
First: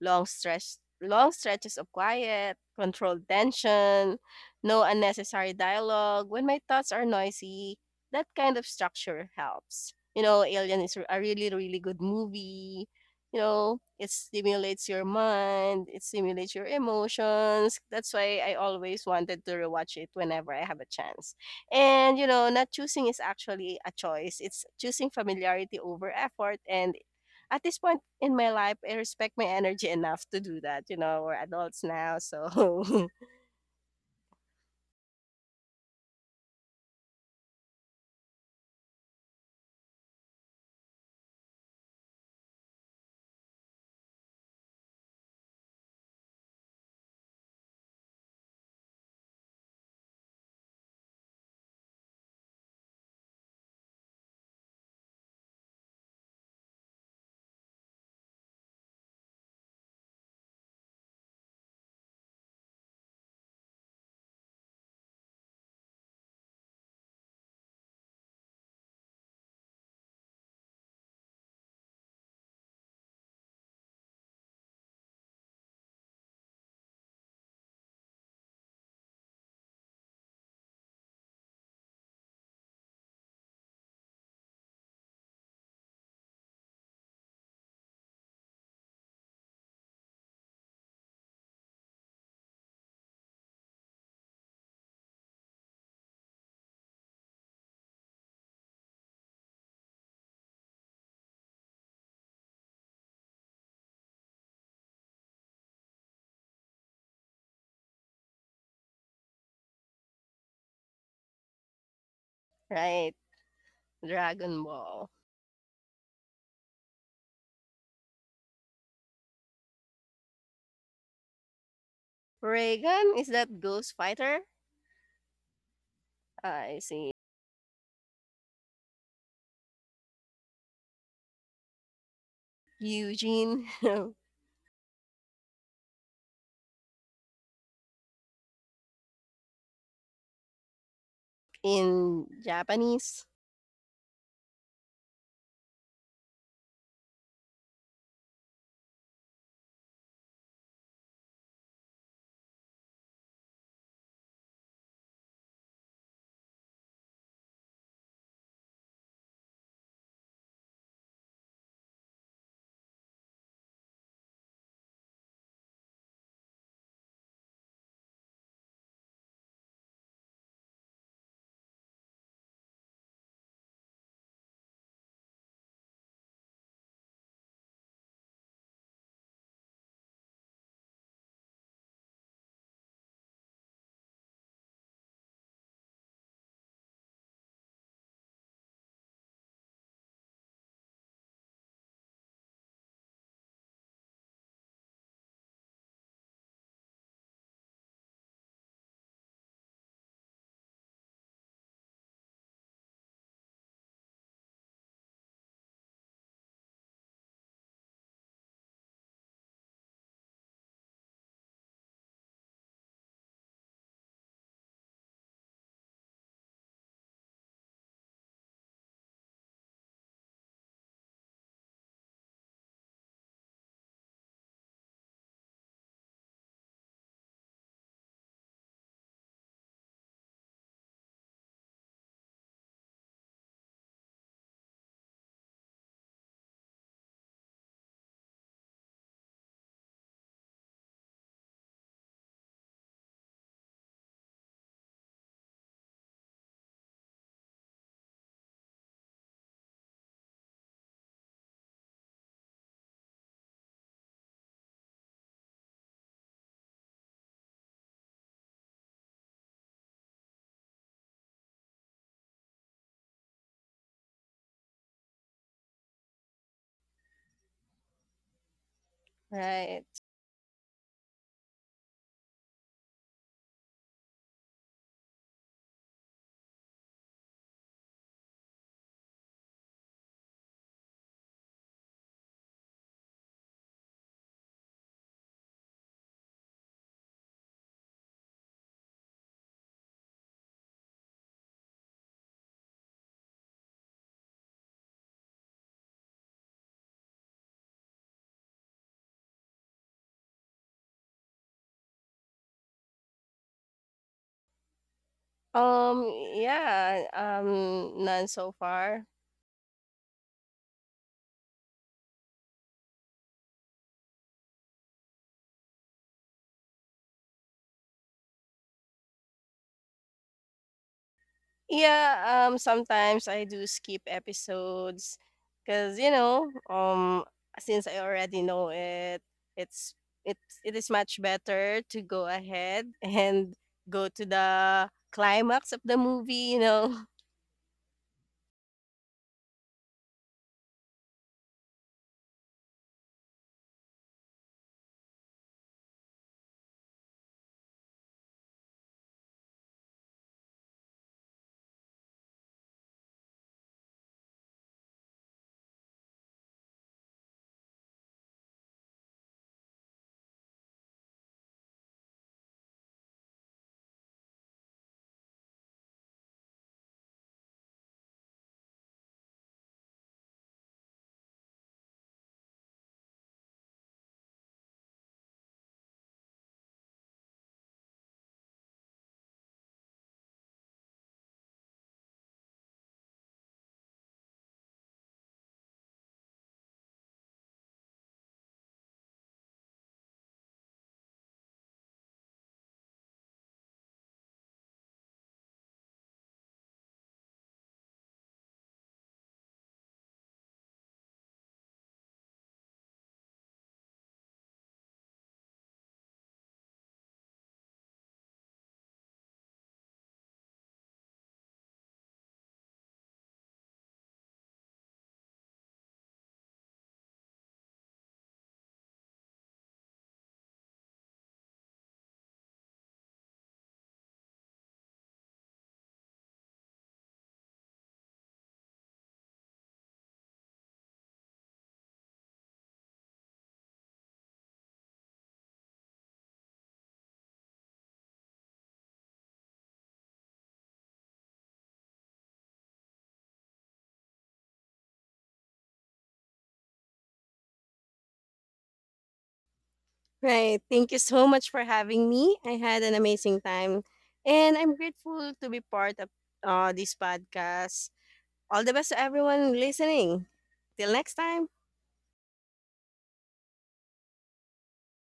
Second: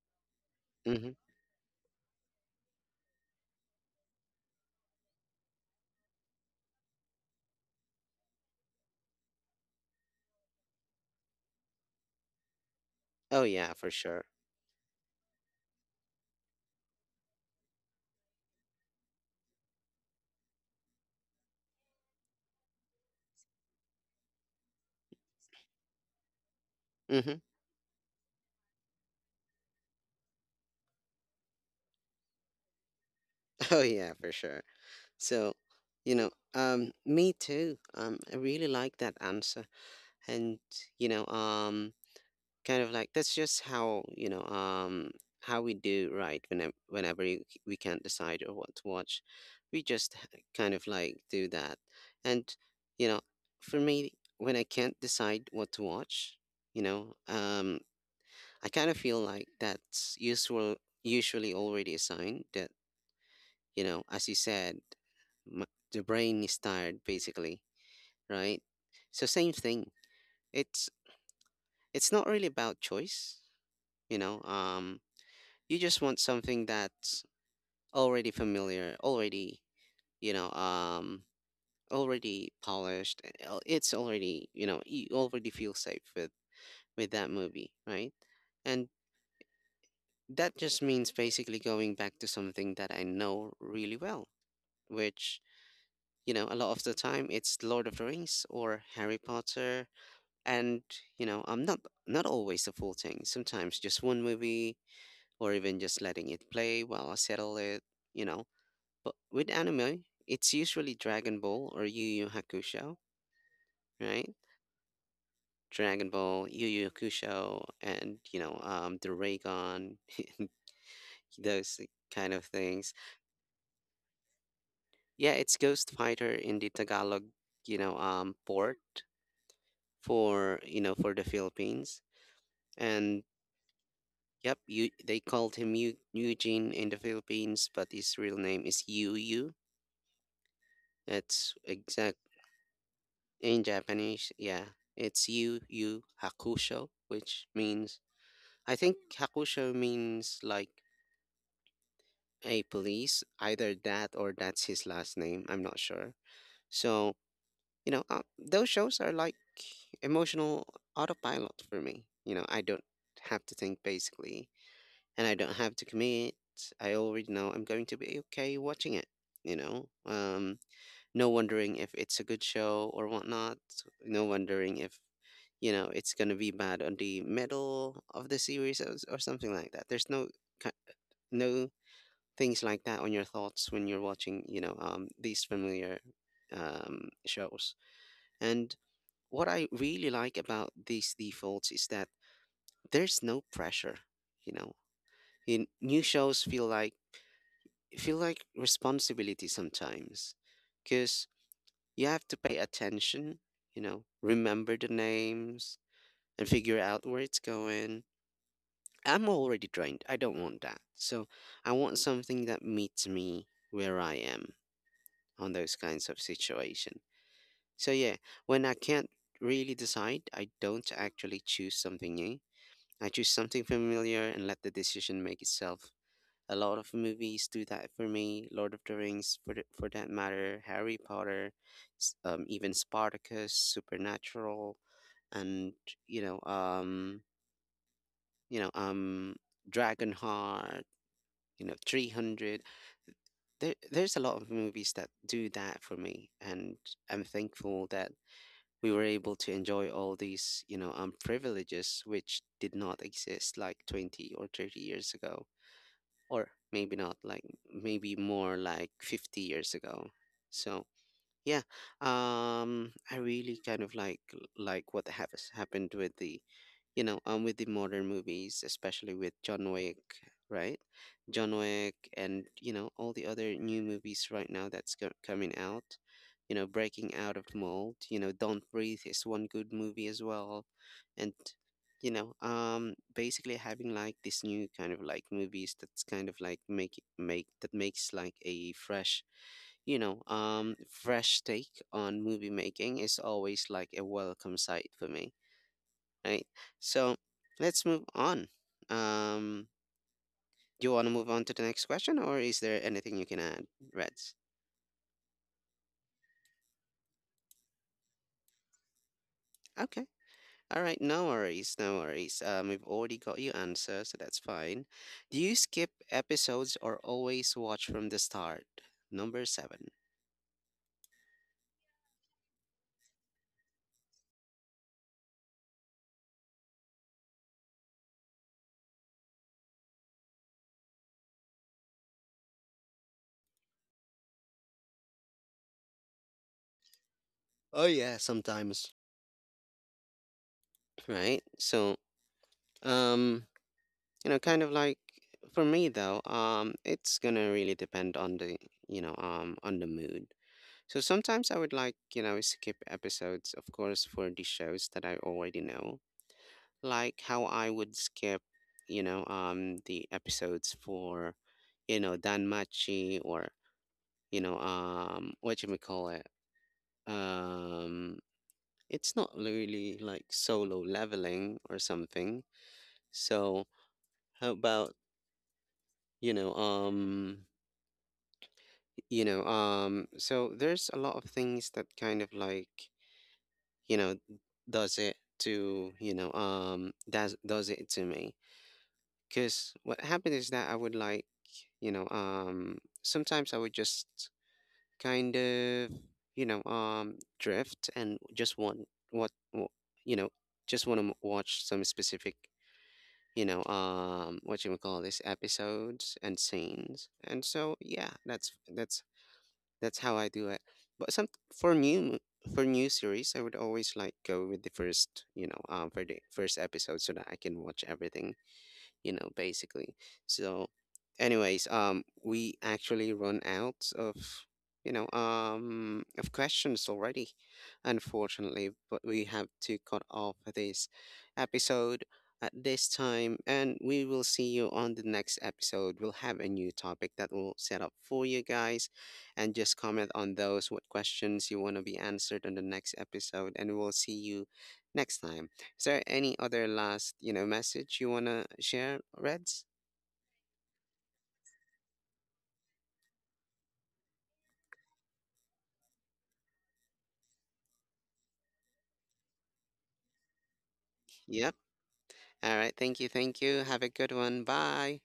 Mm-hmm.
Long stretches of quiet, controlled tension, no unnecessary dialogue. When my thoughts are noisy, that kind of structure helps. You know, Alien is a really good movie. You
Oh, yeah,
know,
for
it
sure.
stimulates your mind, it stimulates your emotions. That's why I always wanted to rewatch it whenever I have a chance. And you know, not choosing is actually a choice. It's choosing familiarity over effort and
Mm-hmm.
at this point in my life, I respect my energy enough to do that. You know, we're adults now, so.
Oh, yeah, for sure. So, me too. I really like that answer, and you know, um, kind of like that's just how, how we do, right, whenever we can't decide or what to watch, kind of like do that, and you know, for me, when I can't decide what to watch, you know, um, I kind of feel like that's usually already a sign that, as you said, m- the brain is tired basically, right? So same thing. It's It's not really about choice, you know um you just want something that's already familiar already, you know um already polished, it's already, you already feel safe with that movie, right? And that just means basically going back to something that I know really well, which, a lot of the time it's Lord of the Rings or Harry Potter. And I'm not always the full thing, sometimes just one movie, or even just letting it play while I settle it, you know but with anime it's usually Dragon Ball or Yu Yu Hakusho,
Right.
right?
Dragon Ball.
Dragon Ball, Yu Yu Hakusho, and the Raygon, those kind of things.
Reagan is that Ghost Fighter?
Yeah, it's Ghost Fighter in the
I see.
Tagalog, you know port for, for the Philippines, and
Eugene.
yep, you, they called him Eugene in the Philippines, but his real name is Yu Yu. That's exact.
In Japanese,
In Japanese. Yeah, it's Yu Yu Hakusho, which means, I think Hakusho means like a police, either that or that's his last name. I'm not sure. So those shows are like emotional autopilot for me. You know, I don't have to think basically, and I don't have to commit. I already know I'm going to be okay watching it, you know? No wondering if it's a good show or whatnot. No wondering if, it's going to be bad on the middle of the series, or something like that. There's no, ki- no things like that on your thoughts when you're watching, these familiar shows. And what I really like about these defaults is that there's no pressure, you know? In new shows feel like responsibility sometimes, because you have to pay attention, you know, remember the names and figure out where it's going. I'm already drained. I don't want that. So I want something that meets me where I am on those kinds of situation. So yeah, when I can't really decide, I don't actually choose something new. I choose something familiar and let the decision make itself. A lot of movies do that for me. Lord of the Rings, for for that matter, Harry Potter, even Spartacus, Supernatural, and you know, um, you know, um, Dragonheart, 300. There's a lot of movies that do that for me, and I'm thankful that we were able to enjoy all these, privileges which did not exist like 20 or 30 years ago, or maybe not like, maybe more like 50 years ago. So yeah, I really kind of like what has happened with the, with the modern movies, especially with John
right?
Wick, right? John Wick and, you know, all the other new movies right now that's coming out, you know, breaking out of the mold, you know, Don't Breathe is one good movie as well. And, basically having like this new kind of like movies that's kind of like makes like a fresh, fresh take on movie making is always like a welcome sight for me, right? So let's move on. Um, do you want to move on to the next question, or is there anything you can add, Reds?
Yeah. None so far.
Okay. All right. No worries. No worries. We've already got your answer, so that's fine. Do you skip episodes or always watch from the start? Number seven.
Yeah, sometimes I do skip episodes because you know, since I already know it, it's it it is much better to go ahead and go to the climax of the movie. You know,
Oh yeah, sometimes. Right. So, um, kind of like for me though, it's gonna really depend on the, on the mood. So sometimes I would like, skip episodes, of course, for the shows that I already know, like how I would skip, the episodes for, Dan Machi, or, what you may call it, um, it's not really like Solo Leveling or something. So how about, you know, um, so there's a lot of things that kind of like you know does it to, does it to me, because what happened is that I would like, sometimes I would just kind of, drift and just want what wa- you know just want to watch some specific, what you would call this episodes and scenes. And so yeah, that's that's how I do it. But some for new, for new series, I would always like go with the first, for the first episode, so that I can watch everything, you know, basically. So, anyways, we actually run out of, of questions already, unfortunately, but we have to cut off this episode at this time, and we will see you on the next episode. We'll have a new topic that we'll set up for you guys, and just comment on those what questions you want to be answered on the next episode, and we'll see you next time. Is there any other last, message you want to share, Reds?
right? Thank you so much for having me. I had an amazing time, and I'm grateful to be part of this podcast. All the best to everyone listening. Till next time.
Yep. All right. Thank you. Thank you. Have a good one. Bye.